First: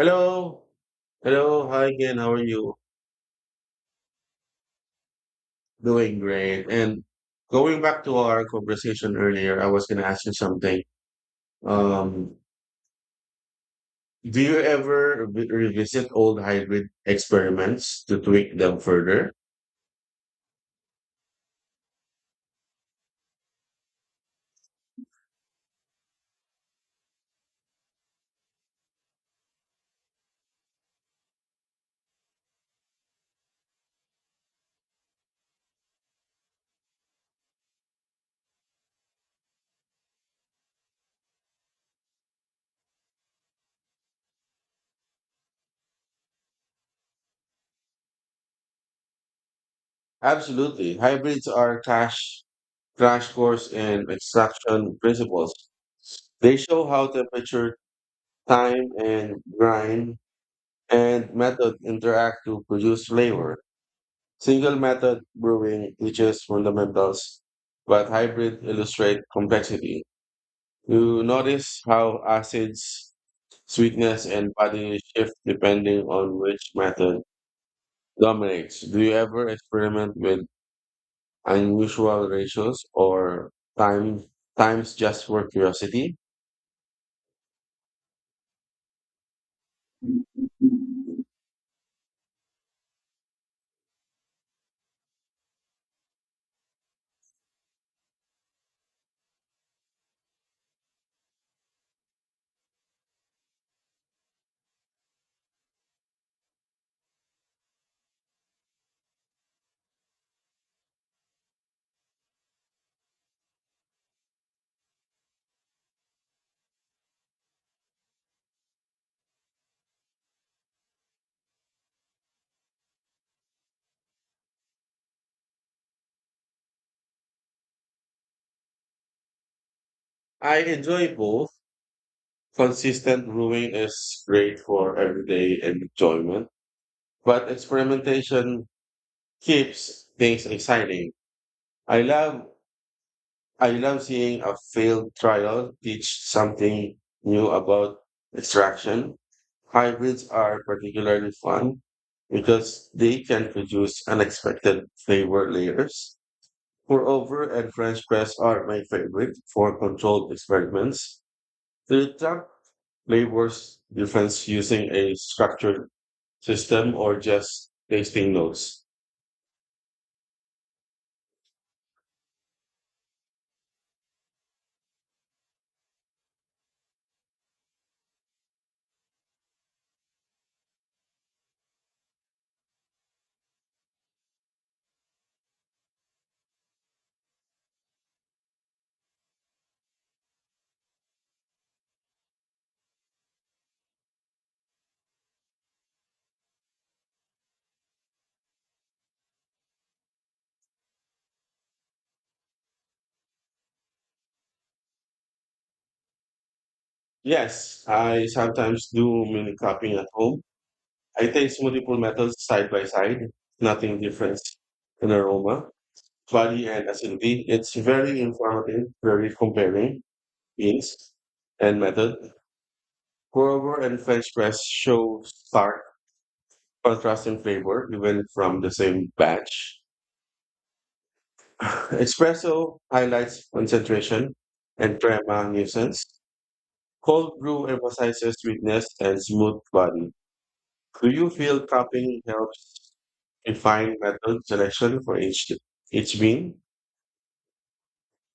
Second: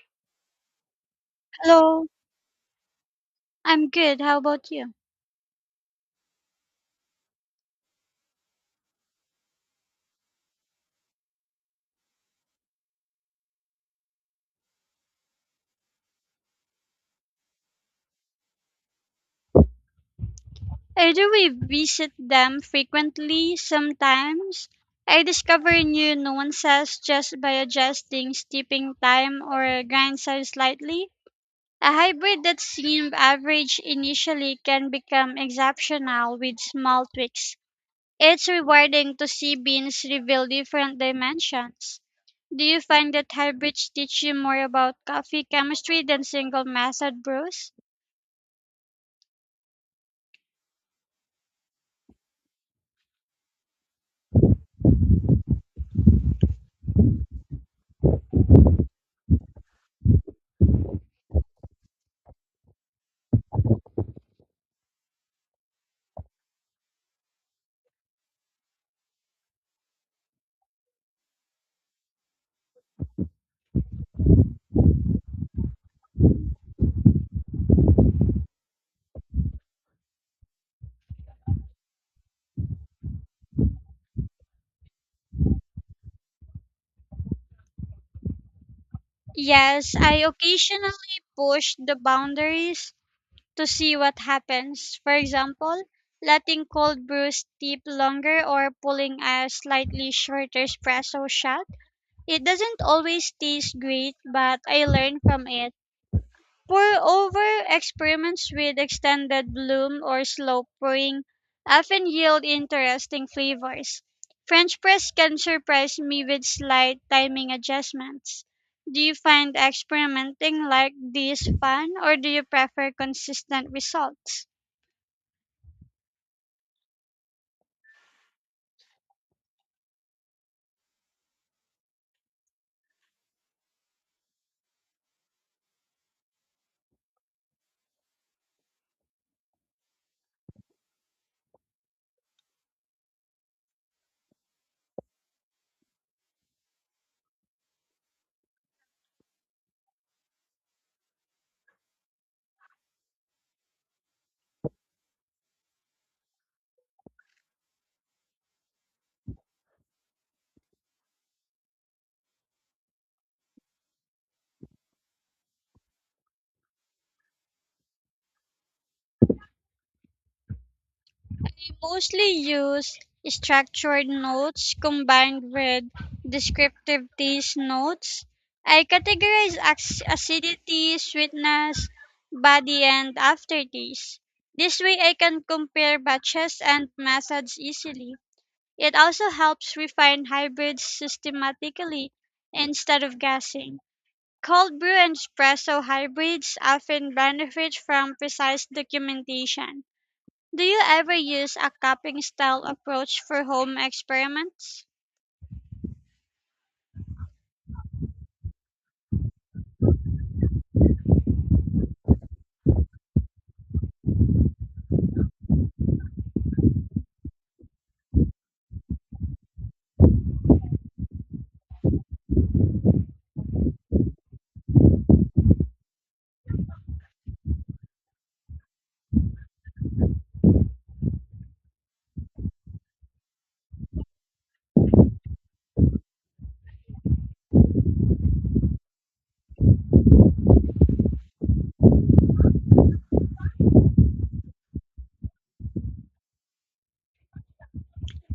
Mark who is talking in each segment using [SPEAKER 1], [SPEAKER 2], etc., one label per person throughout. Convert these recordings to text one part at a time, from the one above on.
[SPEAKER 1] Hello. Hello. Hi
[SPEAKER 2] Hello,
[SPEAKER 1] again. How are you?
[SPEAKER 2] I'm good. How about you?
[SPEAKER 1] Doing great. And going back to our conversation earlier, I was going to ask you something. Um, do you ever revisit old hybrid experiments to tweak them further?
[SPEAKER 2] I Do we visit them frequently, sometimes. I discover new nuances just by adjusting steeping time or grind size slightly. A hybrid that seemed average initially can become exceptional with small tweaks. It's rewarding to see beans reveal different dimensions. Do you find that hybrids teach you more about coffee chemistry than single method brews?
[SPEAKER 1] Absolutely. Crash course in extraction principles. They show how temperature, time, and grind and method interact to produce flavor. Single method brewing teaches fundamentals, but hybrid illustrate complexity. You notice how acids, sweetness, and body shift depending on which method dominates. Do you ever experiment with unusual ratios or time times just for curiosity?
[SPEAKER 2] Yes, I occasionally push the boundaries to see what happens. For example, letting cold brew steep longer or pulling a slightly shorter espresso shot. It doesn't always taste great, but I learn from it. Pour-over experiments with extended bloom or slow pouring often yield interesting flavors. French press can surprise me with slight timing adjustments. Do you find experimenting like this fun, or do you prefer consistent results?
[SPEAKER 1] I enjoy both. Consistent brewing is great for everyday enjoyment, but experimentation keeps things exciting. I love I love seeing a field trial teach something new about extraction. Hybrids are particularly fun because they can produce unexpected flavor layers. Moreover, and French press are my favorite for controlled experiments. To detect flavors difference using a structured system or just tasting notes.
[SPEAKER 2] We mostly use structured notes combined with descriptive taste notes. I categorize acidity, sweetness, body, and aftertaste. This way, I can compare batches and methods easily. It also helps refine hybrids systematically instead of guessing. Cold brew and espresso hybrids often benefit from precise documentation. Do you ever use a cupping style approach for home experiments?
[SPEAKER 1] Yes, I sometimes do mini cropping at home. I taste multiple metals side by side, nothing different in aroma, body, and acidity. It's very informative, very comparing beans and method. Guava and French press show stark contrast in flavor, even from the same batch. Espresso highlights concentration and crema nuisance. Cold brew emphasizes sweetness and smooth body. Do you feel cupping helps refine method selection for each bean?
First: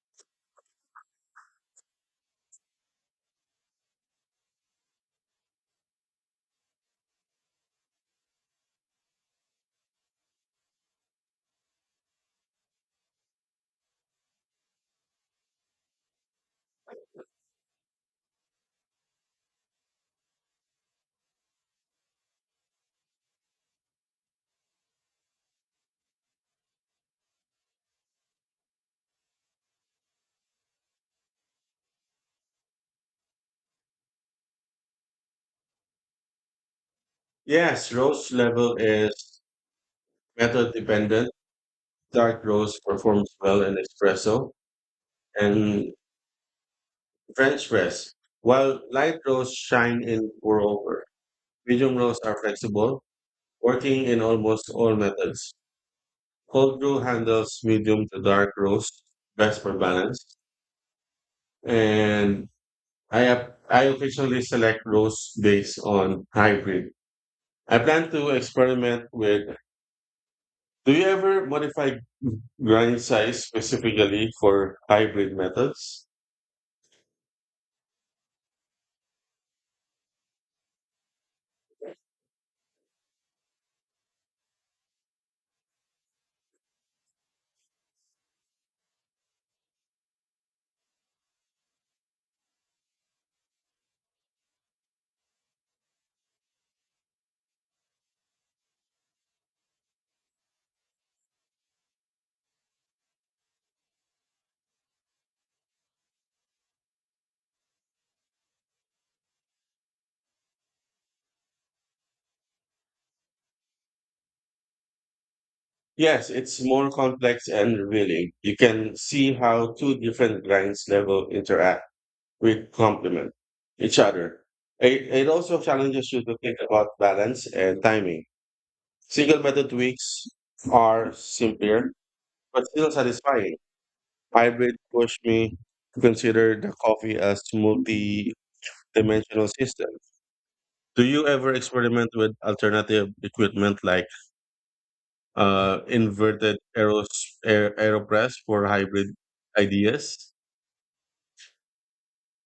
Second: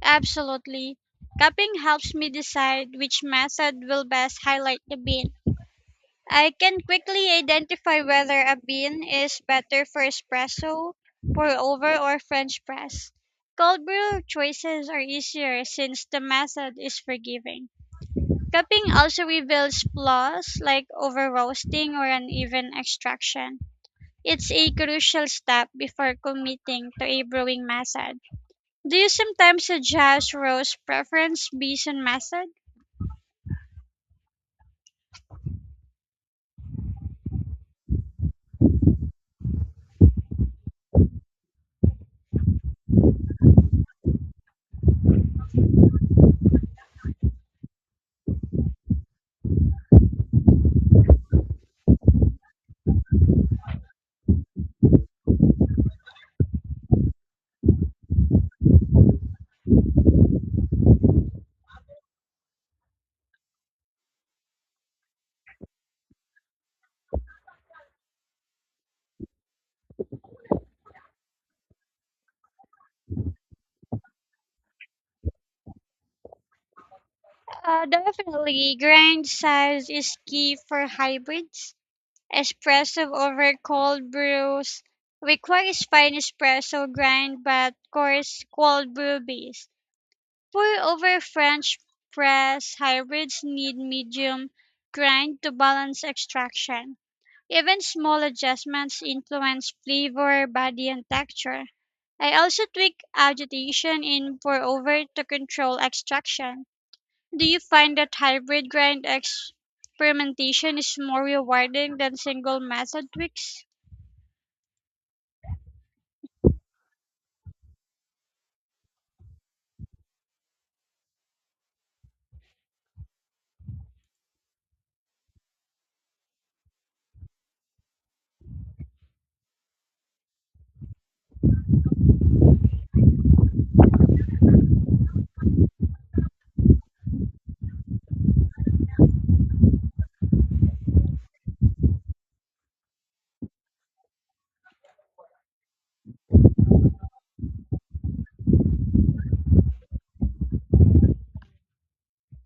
[SPEAKER 2] Absolutely. Cupping helps me decide which method will best highlight the bean. I can quickly identify whether a bean is better for espresso, pour over, or French press. Cold brew choices are easier since the method is forgiving. Cupping also reveals flaws like over roasting or uneven extraction. It's a crucial step before committing to a brewing method. Do you sometimes suggest roast preference based on method?
[SPEAKER 1] Yes, roast level is method dependent. Dark roast performs well in espresso and French press, while light roasts shine in pour over. Medium roasts are flexible, working in almost all methods. Cold brew handles medium to dark roast best for balance, and I occasionally select roast based on hybrid I plan to experiment with. Do you ever modify grind size specifically for hybrid metals?
[SPEAKER 2] Definitely. Grind size is key for hybrids. Espresso over cold brews requires fine espresso grind but coarse cold brew base. Pour over French press hybrids need medium grind to balance extraction. Even small adjustments influence flavor, body, and texture. I also tweak agitation in pour over to control extraction. Do you find that hybrid grind experimentation is more rewarding than single method tweaks?
[SPEAKER 1] Yes, it's more complex and revealing. You can see how two different grinds level interact with complement each other. It also challenges you to think about balance and timing. Single method tweaks are simpler, but still satisfying. Hybrid push me to consider the coffee as multi-dimensional system. Do you ever experiment with alternative equipment like uh, inverted aeros aeropress for hybrid ideas?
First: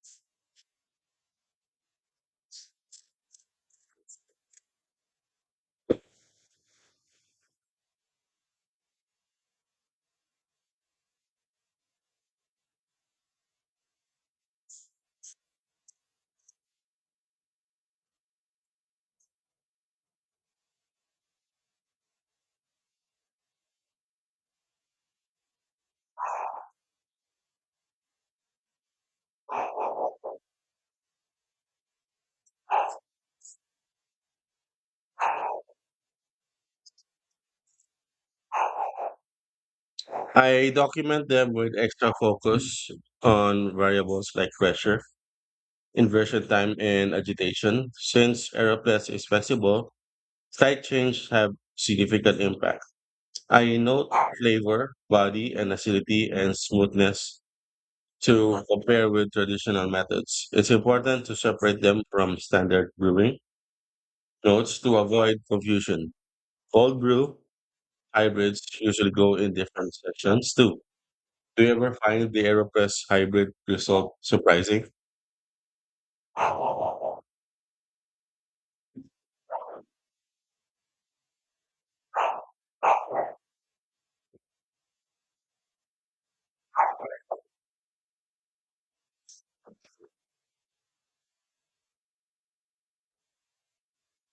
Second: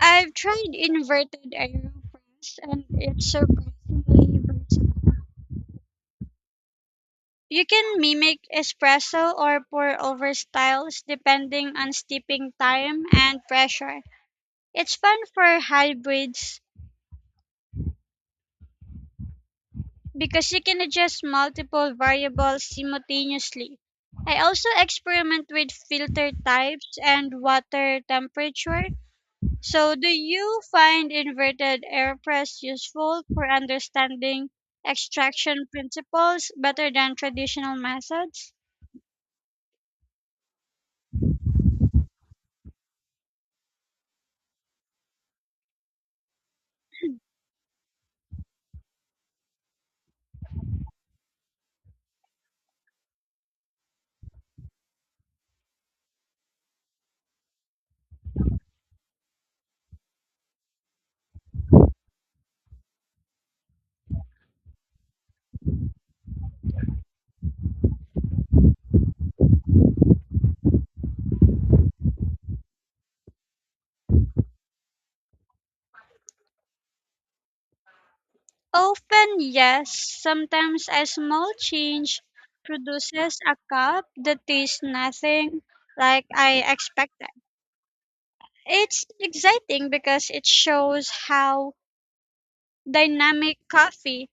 [SPEAKER 2] I've tried inverted aeropress and it's surprisingly versatile. You can mimic espresso or pour over styles depending on steeping time and pressure. It's fun for hybrids because you can adjust multiple variables simultaneously. I also experiment with filter types and water temperature. So, do you find inverted airpress useful for understanding extraction principles better than traditional methods?
[SPEAKER 1] I document them with extra focus on variables like pressure, inversion time, and agitation. Since aeropress is flexible, slight changes have significant impact. I note flavor, body, and acidity and smoothness to compare with traditional methods. It's important to separate them from standard brewing notes to avoid confusion. Cold brew hybrids usually go in different sections too. Do you ever find the AeroPress hybrid result surprising? I
[SPEAKER 2] Often, yes. Sometimes a small change produces a cup that tastes nothing like I expected. It's exciting because it shows how dynamic coffee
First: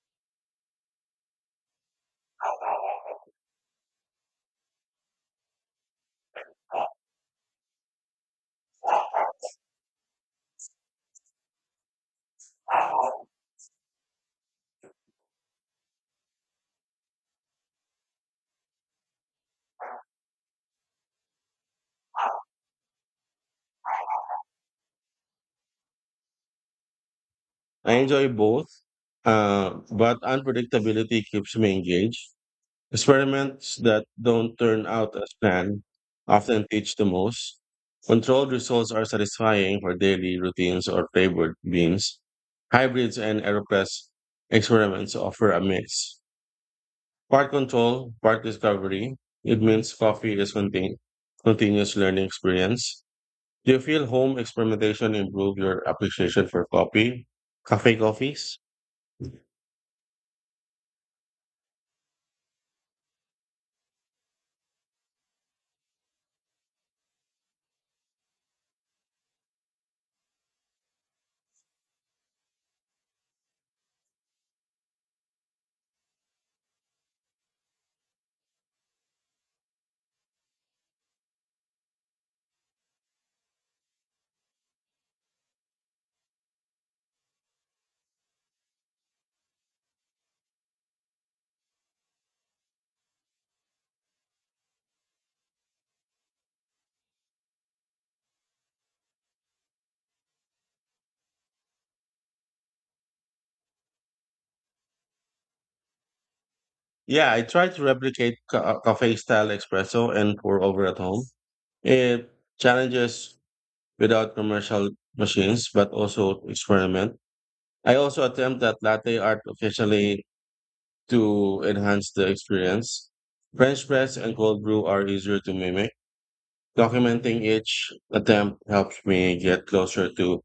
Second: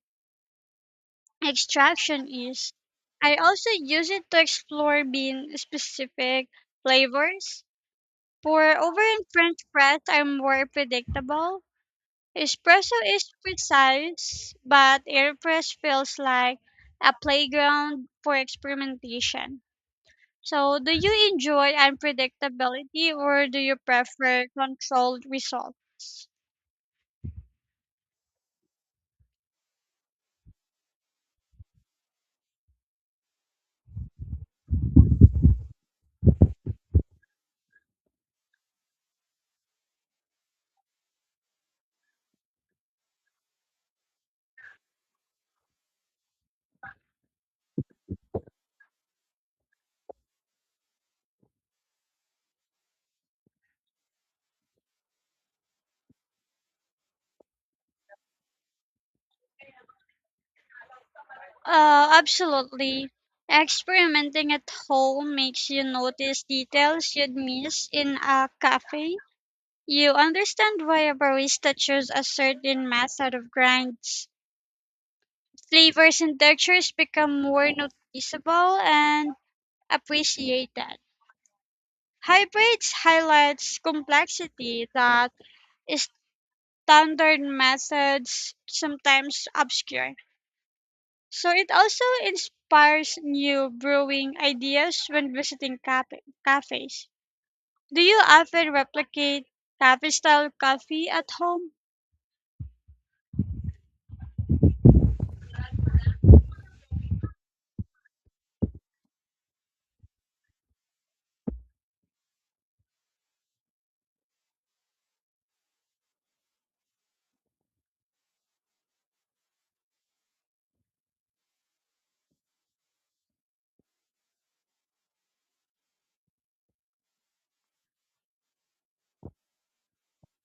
[SPEAKER 2] extraction is. I also use it to explore bean specific flavors. For over in French press are more predictable. Espresso is precise, but air press feels like a playground for experimentation. So, do you enjoy unpredictability, or do you prefer controlled results?
[SPEAKER 1] enjoy both, but unpredictability keeps me engaged. Experiments that don't turn out as planned often teach the most. Controlled results are satisfying for daily routines or flavored beans. Hybrids and AeroPress experiments offer a mix. Part control, part discovery. It means coffee is contain continuous learning experience. Do you feel home experimentation improve your appreciation for coffee, cafe coffees?
[SPEAKER 2] Absolutely. Experimenting at home makes you notice details you'd miss in a cafe. You understand why a barista chose a certain method of grinds. Flavors and textures become more noticeable and appreciated. Hybrids highlights complexity that standard methods sometimes obscure. So it also inspires new brewing ideas when visiting cafes. Do you often replicate cafe style coffee at home?
[SPEAKER 1] Yeah, I try to replicate cafe style espresso and pour over at home. It challenges without commercial machines, but also experiment. I also attempt that latte art occasionally to enhance the experience. French press and cold brew are easier to mimic. Documenting each attempt helps me get closer to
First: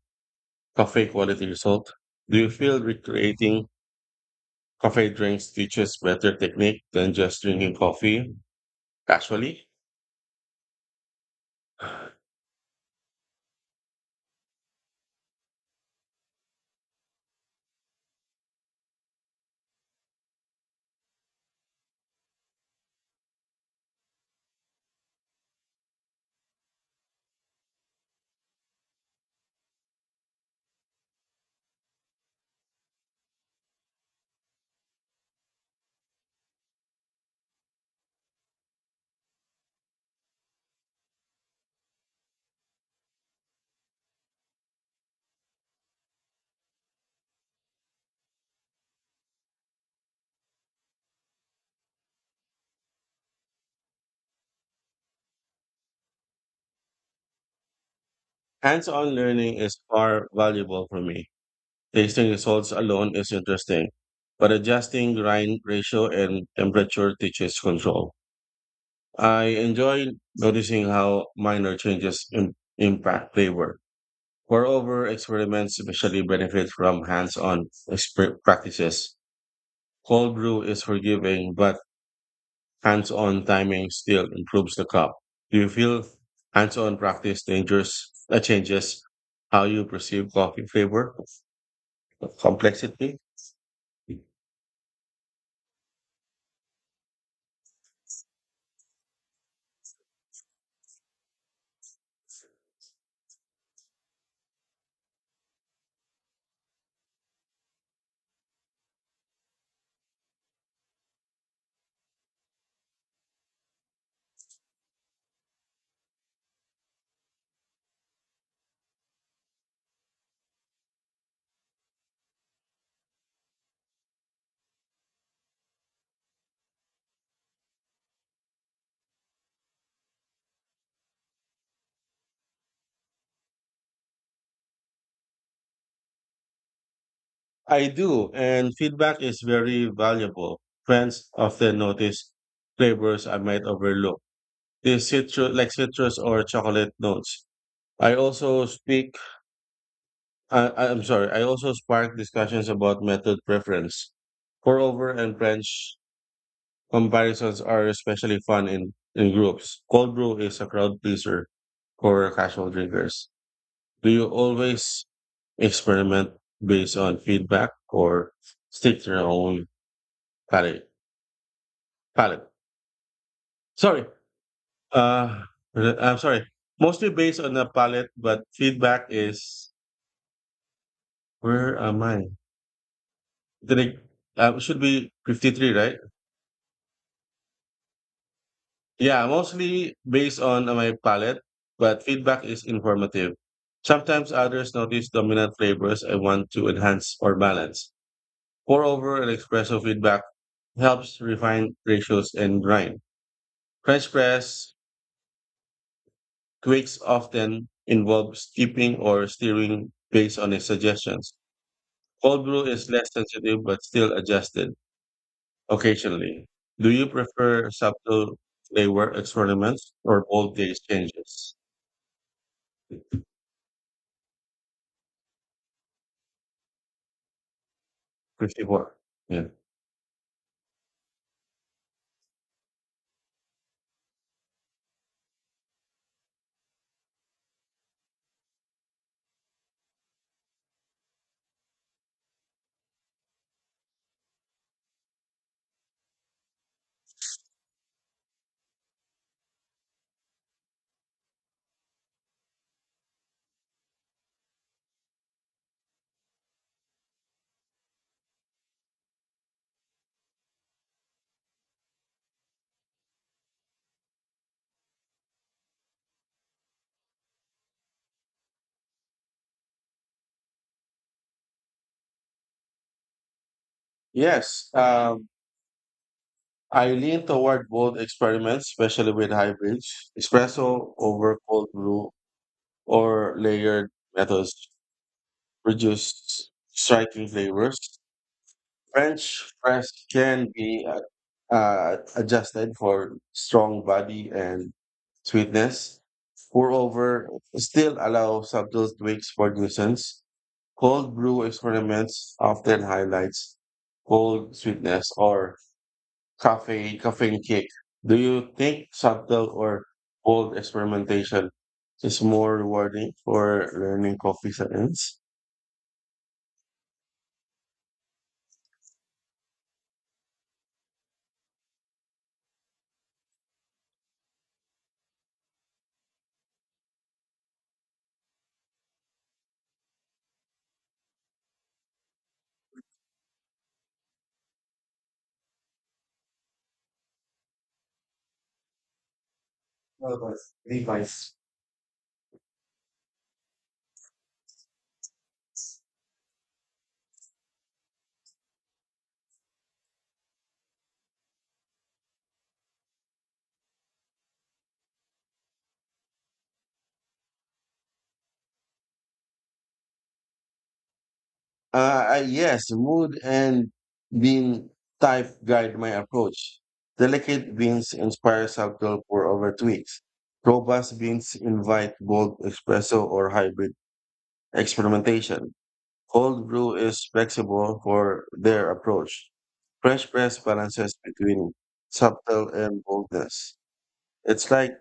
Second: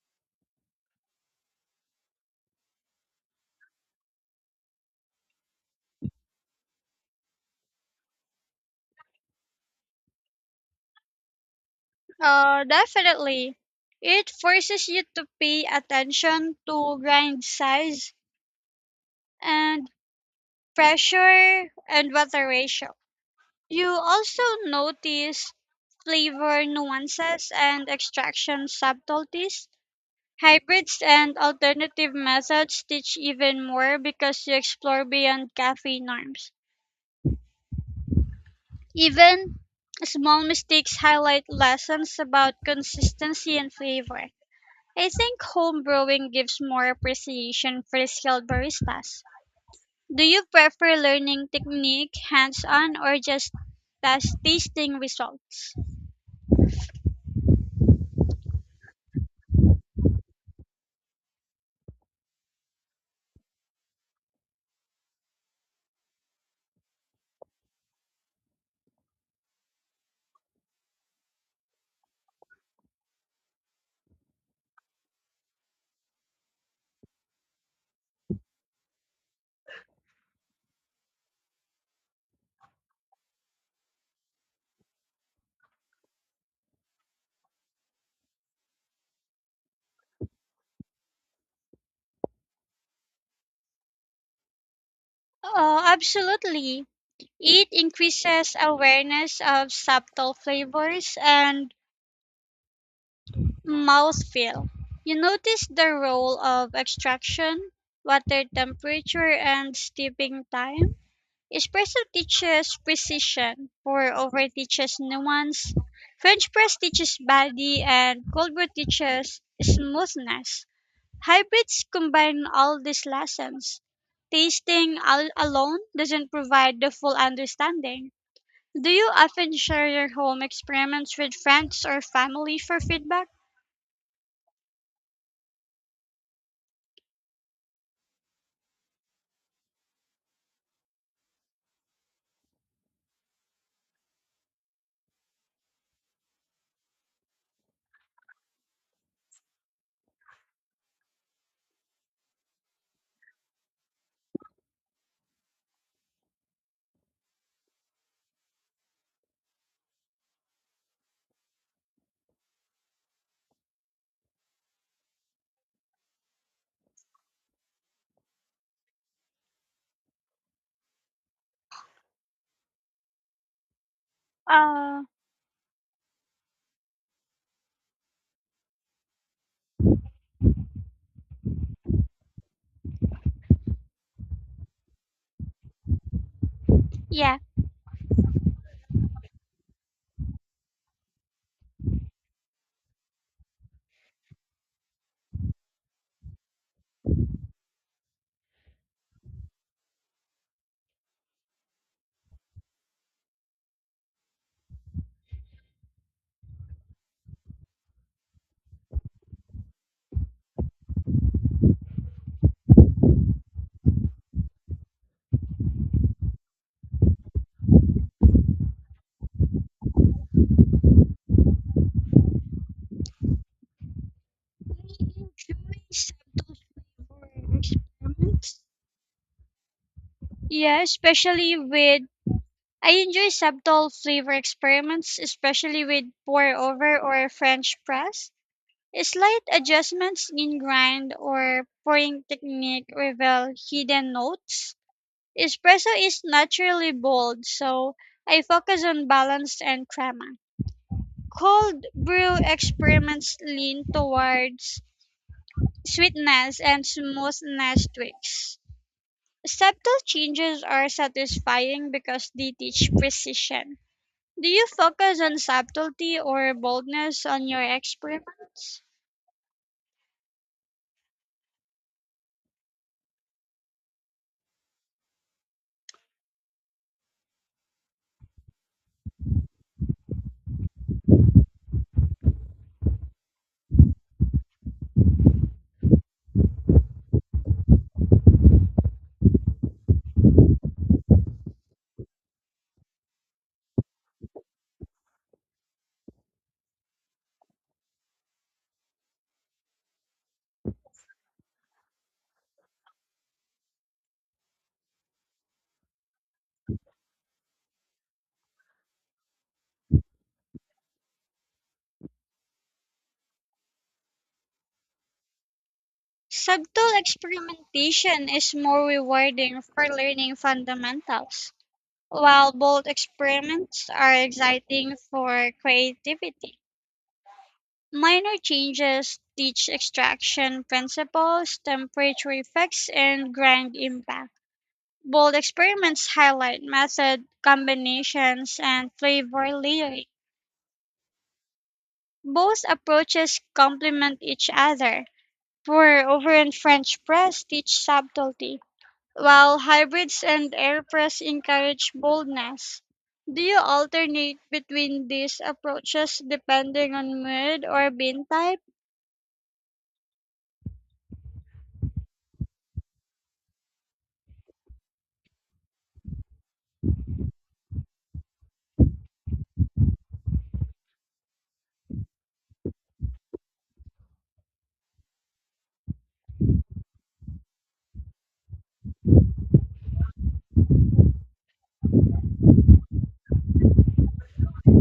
[SPEAKER 1] coffee quality result. Do you feel recreating coffee drinks teaches better technique than just drinking coffee? Actually,
[SPEAKER 2] Definitely. It forces you to pay attention to grind size and pressure and water ratio. You also notice flavor nuances and extraction subtleties. Hybrids and alternative methods teach even more because you explore beyond cafe norms. Even small mistakes highlight lessons about consistency and flavor. I think home brewing gives more appreciation for skilled baristas. Do you prefer learning technique hands on, or just test tasting results?
[SPEAKER 1] hands-on learning is far valuable for me. Tasting results alone is interesting, but adjusting grind ratio and temperature teaches control. I enjoy noticing how minor changes impact flavor. Moreover, experiments especially benefit from practices. Cold brew is forgiving, but hands-on timing still improves the cup. Do you feel hands-on practice dangers changes how you perceive coffee flavor complexity?
[SPEAKER 2] Oh, absolutely. It increases awareness of subtle flavors and mouthfeel. You notice the role of extraction, water temperature, and steeping time. Espresso teaches precision, pour over teaches nuance, French press teaches body, and cold brew teaches smoothness. Hybrids combine all these lessons. Tasting alone doesn't provide the full understanding. Do you often share your home experiments with friends or family for feedback?
[SPEAKER 1] I do, and feedback is very valuable. Friends often notice flavors I might overlook, like citrus or chocolate notes. I also speak I- I'm sorry. I also sparked discussions about method preference. Pour-over and French comparisons are especially fun in groups. Cold brew is a crowd pleaser for casual drinkers. Do you always experiment based on feedback or stick to your own palate? Palate. Sorry.
[SPEAKER 2] Uh,
[SPEAKER 1] Uh, I'm sorry. Mostly based on the palate, but feedback is where am I? Did should be 53, right?
[SPEAKER 2] Yeah,
[SPEAKER 1] Yeah, mostly based on my palate, but feedback is informative. Sometimes others notice dominant flavors I want to enhance or balance. Moreover, an espresso feedback helps refine ratios and grind. French press quakes often involve skipping or steering based on his suggestions. Cold brew is less sensitive but still adjusted occasionally. Do you prefer subtle flavor experiments or bold taste changes?
[SPEAKER 2] I enjoy Sabto's flavor experiments.
[SPEAKER 1] 54. Yeah.
[SPEAKER 2] Yeah, especially with I enjoy subtle flavor experiments, especially with pour over or French press. Slight adjustments in grind or pouring technique reveal hidden notes. Espresso is naturally bold, so I focus on balance and crema. Cold brew experiments lean towards sweetness and smoothness tweaks. Subtle changes are satisfying because they teach precision. Do you focus on subtlety or boldness on your experiments?
[SPEAKER 1] Yes, I lean toward both experiments, especially with hybrids. Espresso over cold brew or layered methods produce striking flavors. French press can be adjusted for strong body and sweetness. Moreover, still allow subtle tweaks for nuisance. Cold brew experiments often highlights cold sweetness or caffeine kick. Do you think subtle or bold experimentation is more rewarding for learning coffee science?
[SPEAKER 2] Subtle experimentation is more rewarding for learning fundamentals, while bold experiments are exciting for creativity. Minor changes teach extraction principles, temperature effects, and grind impact. Bold experiments highlight method, combinations, and flavor layering.
[SPEAKER 1] Device.
[SPEAKER 2] Both approaches complement each other. For over and French press teach subtlety, while hybrids and air press encourage boldness. Do you alternate between these approaches depending on mood or bean type?
[SPEAKER 1] Yes, mood and bean type guide my approach. Delicate beans inspire subtle pour over tweaks. Robust beans invite bold espresso or hybrid experimentation. Cold brew is flexible for their approach. French press balances between subtle and boldness. It's like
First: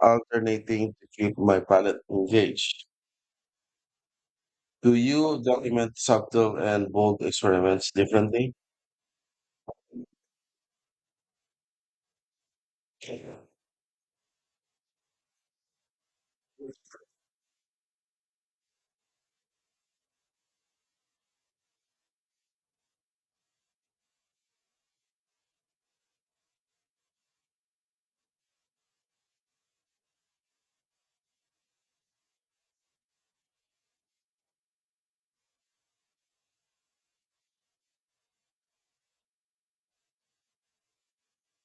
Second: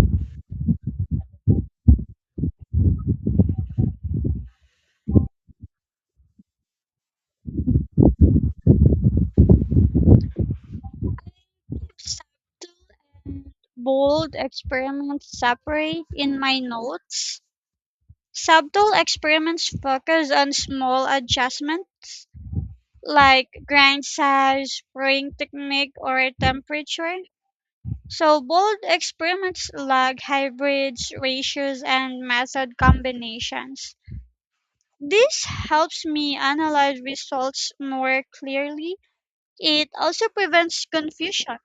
[SPEAKER 1] alternating to keep my palate engaged. Do you document subtle and bold experiments differently?
[SPEAKER 2] Subtle and bold experiments separate in my notes. Subtle experiments focus on small adjustments like grind size, spraying technique, or temperature. So bold experiments like hybrids, ratios, and method combinations. This helps me analyze results more clearly. It also prevents confusion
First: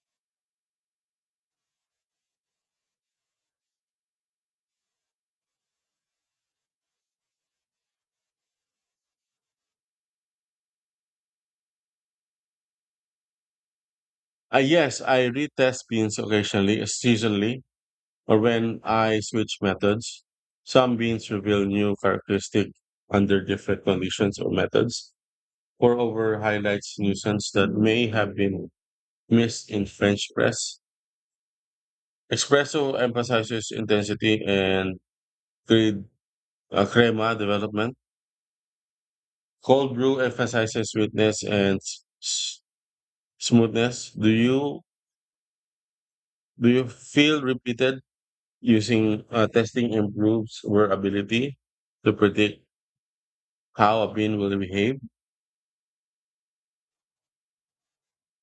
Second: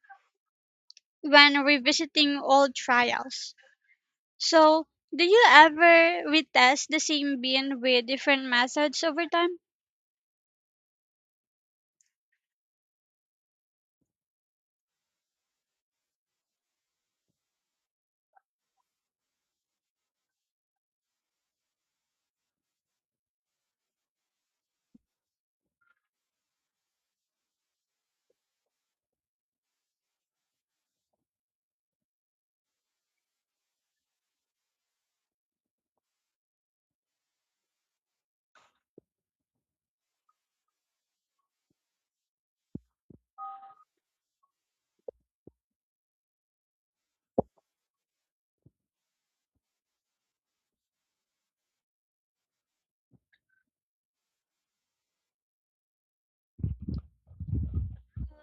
[SPEAKER 2] when revisiting old trials. So, do you ever retest the same bean with different methods over time?
[SPEAKER 1] Yes, I retest beans occasionally, seasonally, or when I switch methods. Some beans reveal new characteristics under different conditions or methods. Pour over highlights nuisance that may have been Miss in French press. Espresso emphasizes intensity and cre- crema development. Cold brew emphasizes sweetness and smoothness. Do you feel repeated using testing improves our ability to predict how a bean will behave?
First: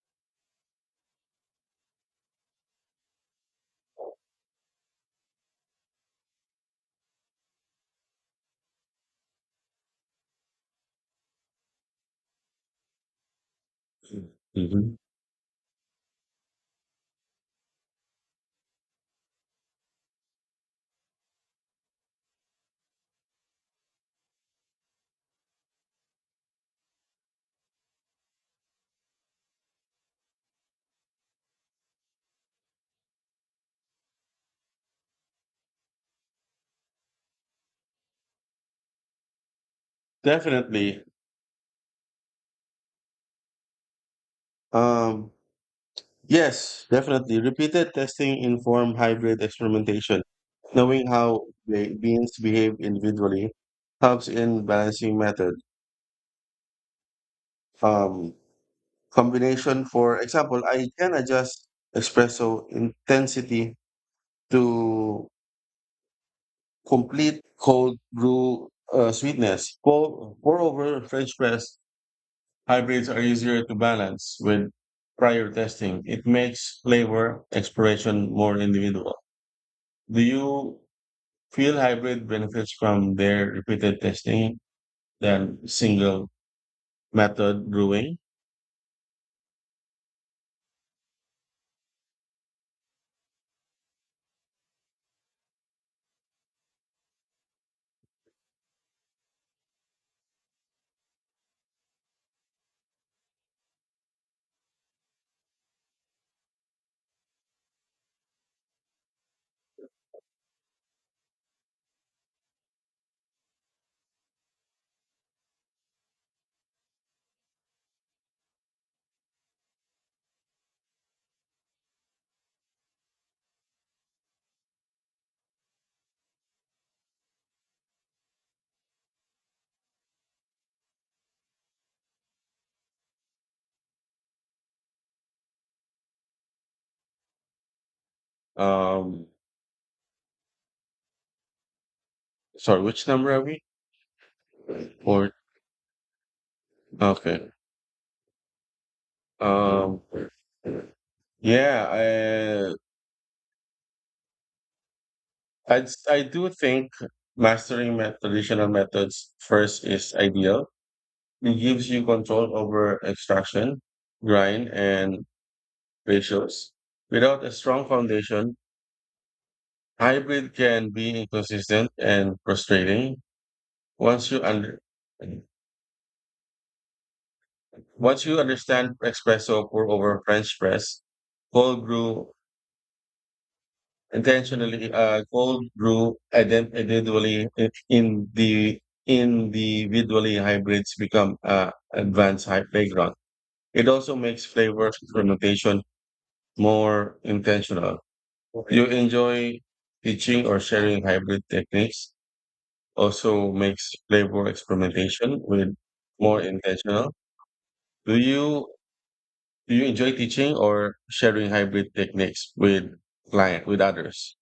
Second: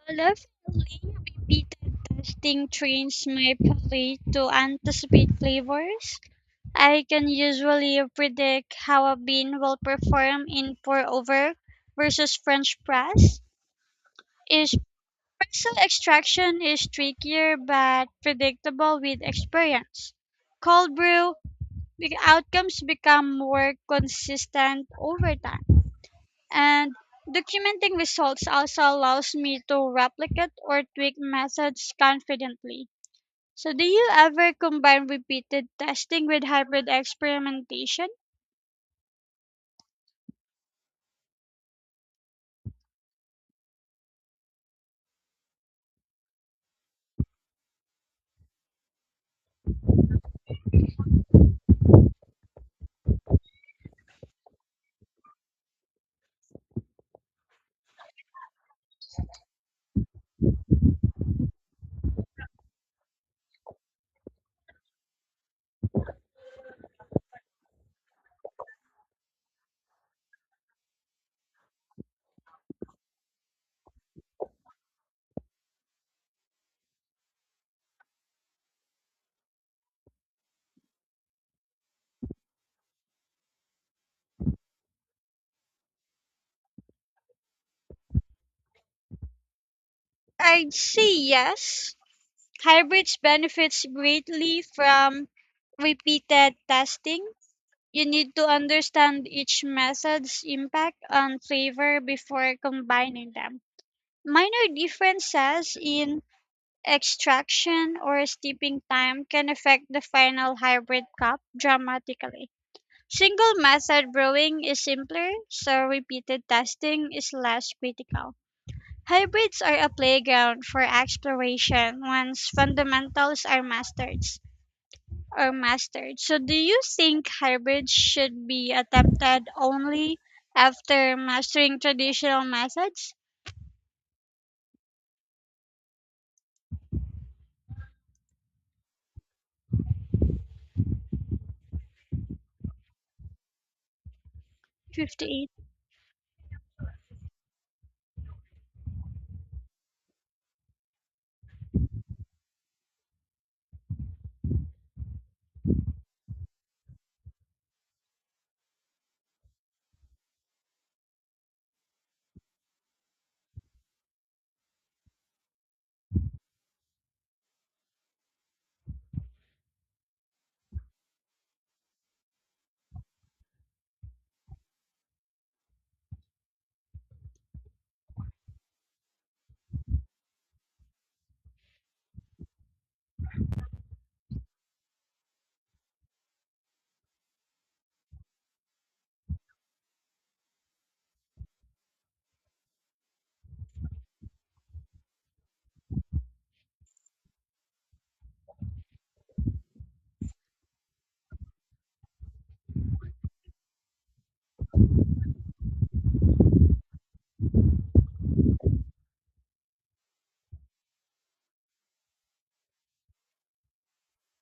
[SPEAKER 2] Lovingly repeated tasting trains my palate to anticipate flavors. I can usually predict how a bean will perform in pour over versus French press. Is
[SPEAKER 1] Mhm.
[SPEAKER 2] pretzel extraction is trickier but predictable with experience. Cold brew, the outcomes become more consistent over time. And documenting results also allows me to replicate or tweak methods confidently. So, do you ever combine repeated testing with hybrid experimentation?
[SPEAKER 1] Definitely. Um, Yes, definitely. Repeated testing inform hybrid experimentation. Knowing how beans behave individually helps in balancing method. Um, Combination, for example, I can adjust espresso intensity to complete cold brew sweetness. Moreover, French press hybrids are easier to balance with prior testing. It makes flavor exploration more individual. Do you Field hybrid benefits from their repeated testing than single method brewing.
[SPEAKER 2] I'd say yes. Hybrids benefits greatly from repeated testing. You need to understand each method's impact on flavor before combining them. Minor differences in extraction or steeping time can affect the final hybrid crop dramatically. Single method brewing is simpler, so repeated testing is less critical. Hybrids are a playground for exploration once fundamentals are mastered. Are mastered. So, do you think hybrids should be attempted only after mastering traditional methods?
[SPEAKER 1] Um, Sorry, which number are we? Or
[SPEAKER 2] 58.
[SPEAKER 1] okay. Um, yeah, I do think mastering traditional methods first is ideal. It gives you control over extraction, grind, and ratios. Without a strong foundation, hybrid can be inconsistent and frustrating. Once you under Once you understand espresso pour over French press, cold brew intentionally cold brew and then individually in the individually hybrids become advanced high playground. It also makes flavor fermentation more intentional. You enjoy teaching or sharing hybrid techniques also makes flavor experimentation with more intentional. Do you do you enjoy teaching or sharing hybrid techniques with client with others?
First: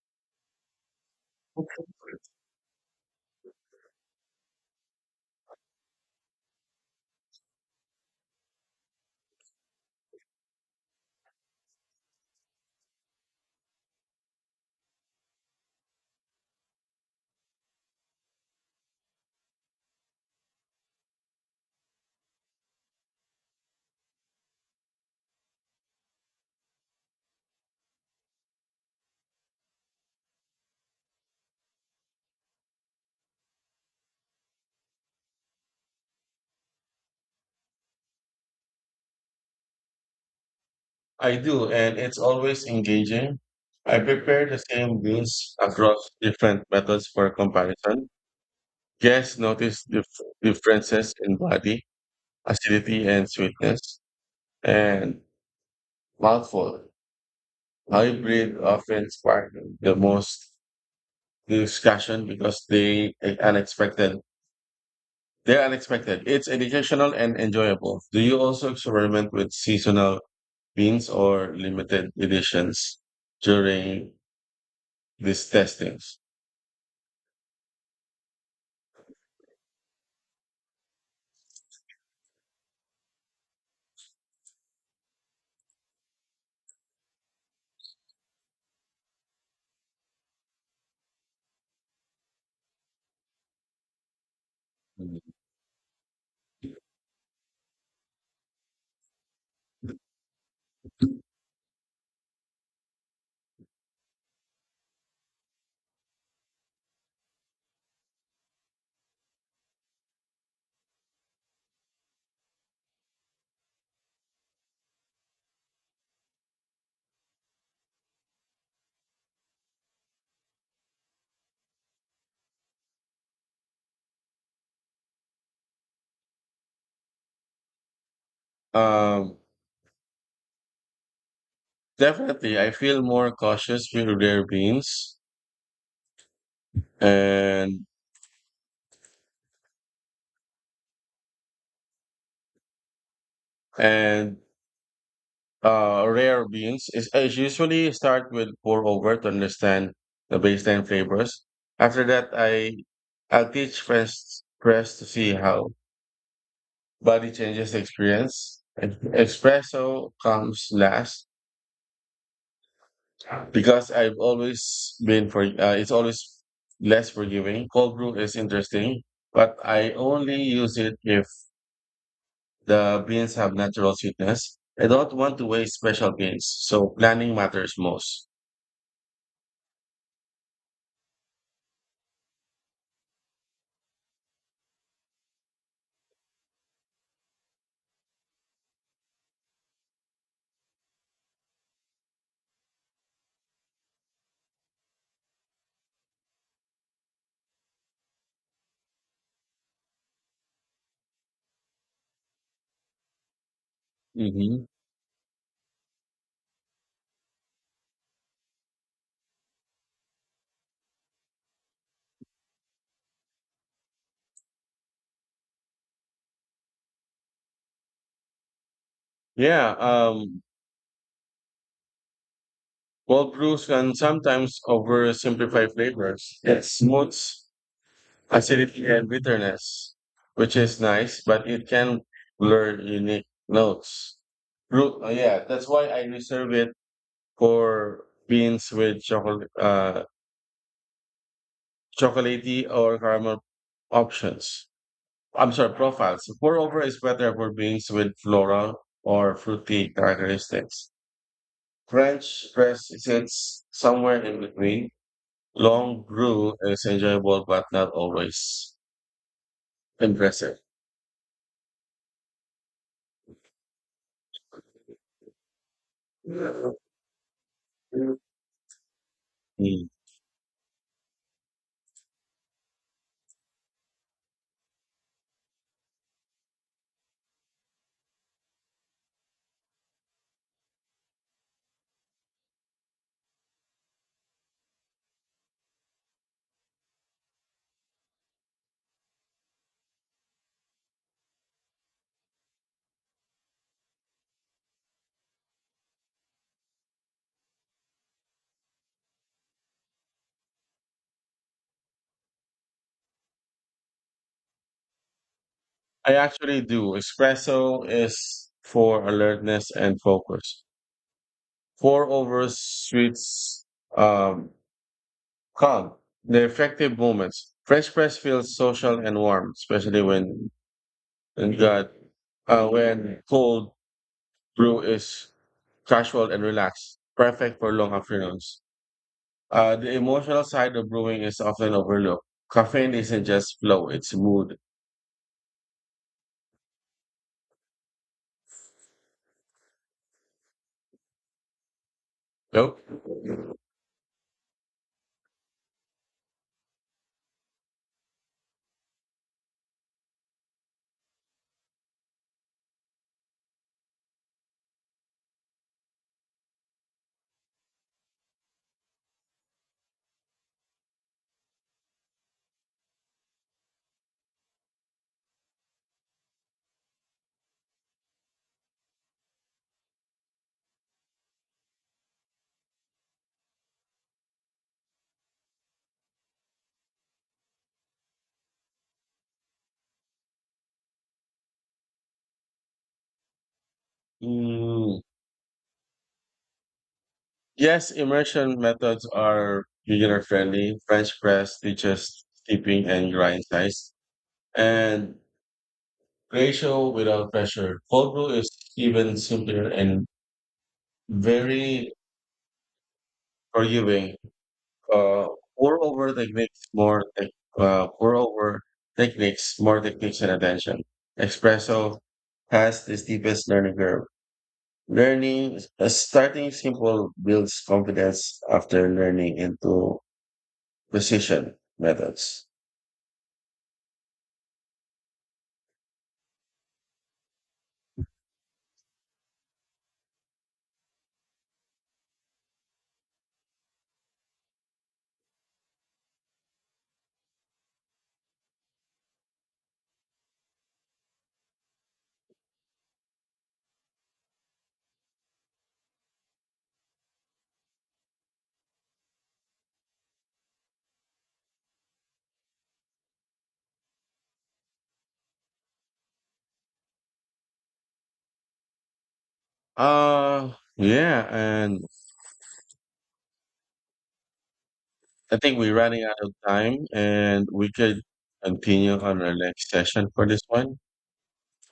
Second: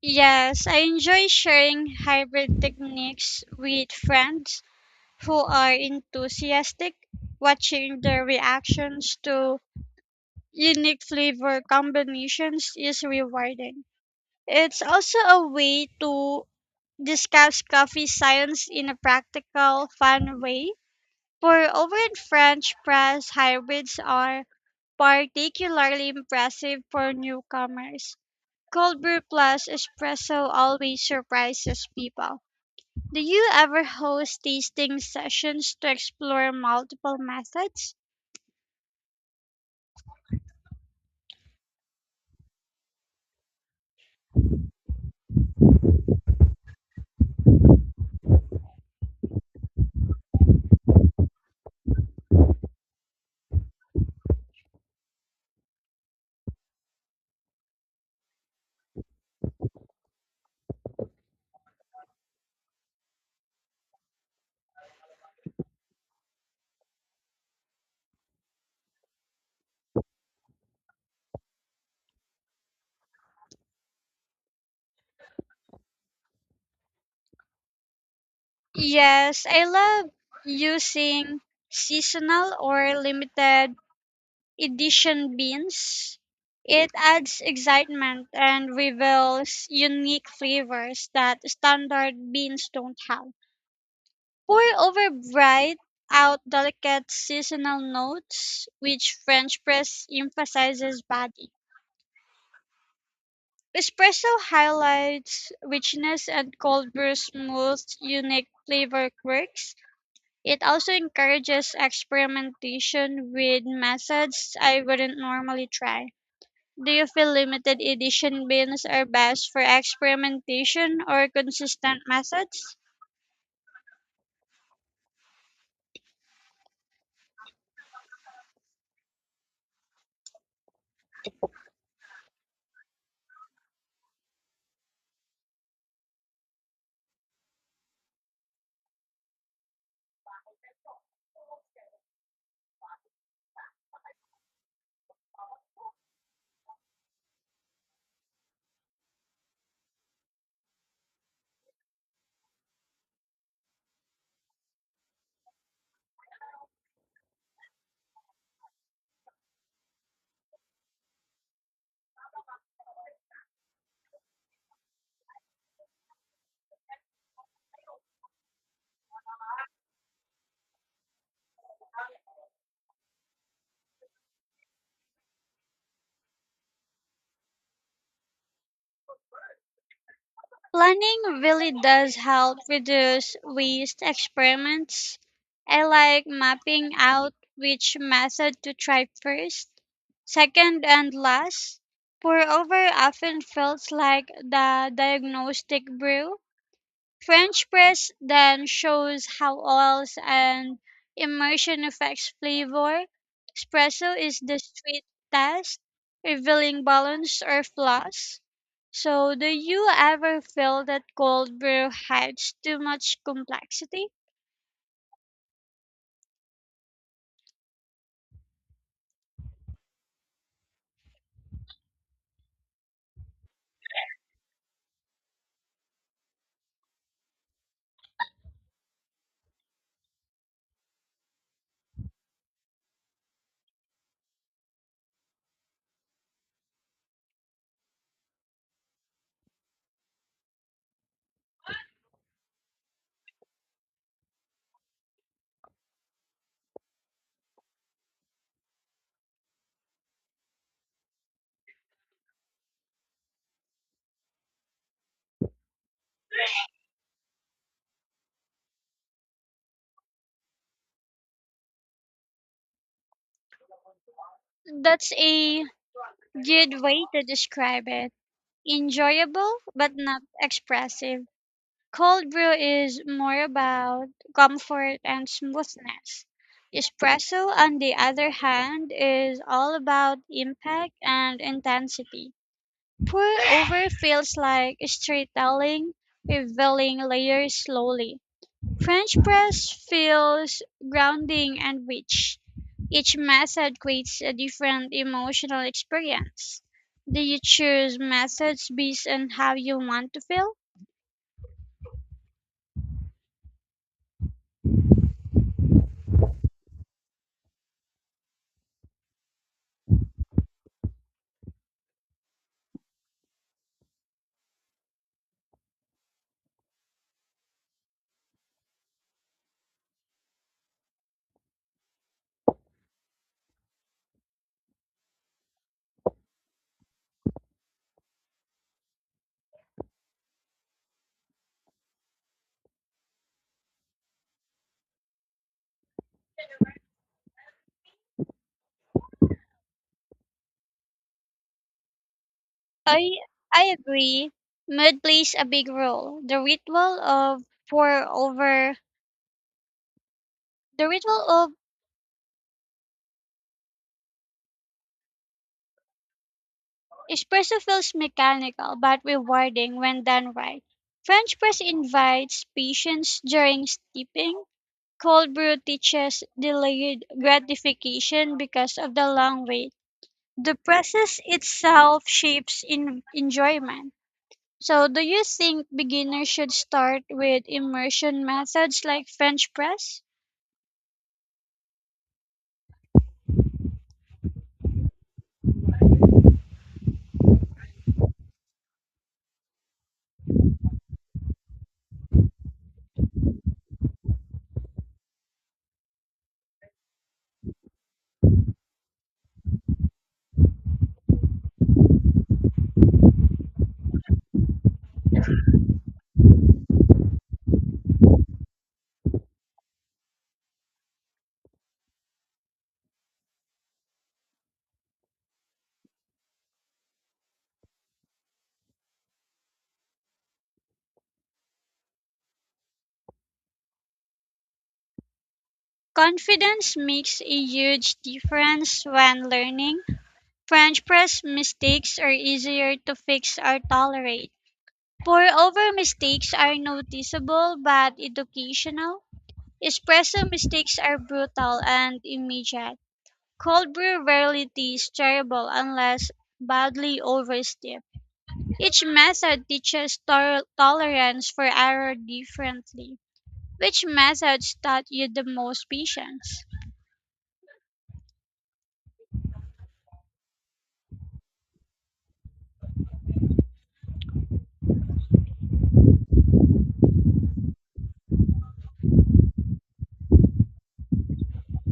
[SPEAKER 2] Yes, I enjoy sharing hybrid techniques with friends who are enthusiastic, watching their reactions to unique flavor combinations is rewarding. It's also a way to discuss coffee science in a practical, fun way. For over in French press, hybrids are particularly impressive for newcomers. Cold brew plus espresso always surprises people. Do you ever host tasting sessions to explore multiple methods?
[SPEAKER 1] I do, and it's always engaging. I prepare the same meals across different methods for comparison. Guests notice differences in body, acidity, and sweetness, and mouthful. Hybrid often spark the most discussion because they are unexpected. They're unexpected. It's educational and enjoyable. Do you also experiment with seasonal beans or limited editions during these testings?
[SPEAKER 2] Yes, I love using seasonal or limited edition beans. It adds excitement and reveals unique flavors that standard beans don't have. Pour over bright out delicate seasonal notes, which French press emphasizes body. Espresso highlights richness and cold brew smooths unique flavor quirks. It also encourages experimentation with methods I wouldn't normally try. Do you feel limited edition beans are best for experimentation or consistent methods?
[SPEAKER 1] Um, Definitely, I feel more cautious with rare beans and and rare beans is I usually start with pour over to understand the baseline flavors. After that, I'll teach friends press to see how body changes the experience. And Espresso comes last because I've always been for it's always less forgiving. Cold brew is interesting, but I only use it if the beans have natural sweetness. I don't want to waste special beans, so planning matters most.
[SPEAKER 2] Planning really does help reduce waste experiments. I like mapping out which method to try first, second, and last. Pour over often feels like the diagnostic brew. French press then shows how oils and immersion affects flavor. Espresso is the
[SPEAKER 1] Hmm.
[SPEAKER 2] street test, revealing balance or flaws. So, do you ever feel that cold brew hides too much complexity?
[SPEAKER 1] Yeah, cold brews can sometimes oversimplify flavors. It smooths acidity and bitterness, which is nice, but it can blur unique notes. Root, oh yeah, that's why I reserve it for beans with chocolatey or caramel options. I'm sorry, profiles. Moreover, is better for beans with floral or fruity characteristics. French press sits somewhere in between. Long brew is enjoyable, but not always impressive.
[SPEAKER 2] That's a
[SPEAKER 1] Mm.
[SPEAKER 2] good way to describe it. Enjoyable but not expressive. Cold brew is more about comfort and smoothness. Espresso, on the other hand, is all about impact and intensity. Pour over feels like storytelling, revealing layers slowly. French press feels grounding and rich. Each method creates a different emotional experience. Do you choose methods based on how you want to feel?
[SPEAKER 1] I actually do. Espresso is for alertness and focus. Pour over sweets, um, calm. The effective moments. French press feels social and warm, especially when and that when cold brew is casual and relaxed, perfect for long afternoons. The emotional side of brewing is often overlooked. Caffeine isn't just flow, it's mood. Nope.
[SPEAKER 2] I I agree. Mood plays a big role. Pour over, the ritual of espresso feels mechanical but rewarding when done right. French press invites patience during steeping. Cold brew teaches delayed gratification because of the long wait. The process itself shapes in enjoyment. So, do you think beginners should start with immersion methods like French press?
[SPEAKER 1] Mm, yes, immersion methods are beginner friendly. French press teaches steeping and grind size and ratio without pressure. Cold brew is even simpler and very forgiving. Uh, pour over techniques more tech, moreover techniques more techniques and attention. Espresso has the steepest learning curve. Learning starting simple builds confidence after learning into precision methods.
[SPEAKER 2] Confidence makes a huge difference when learning. French press mistakes are easier to fix or tolerate. Pour over mistakes are noticeable but educational. Espresso mistakes are brutal and immediate. Cold brew rarely tastes terrible unless badly oversteeped. Each method teaches tolerance for error differently. Which methods taught you the most patience?
[SPEAKER 1] Uh yeah, and I think we're running out of time, and we could continue on our next session for this one.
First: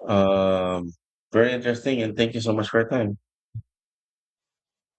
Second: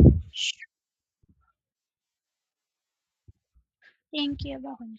[SPEAKER 1] Um, Very interesting, and thank you so much for your time.
[SPEAKER 2] Thank you. Bye.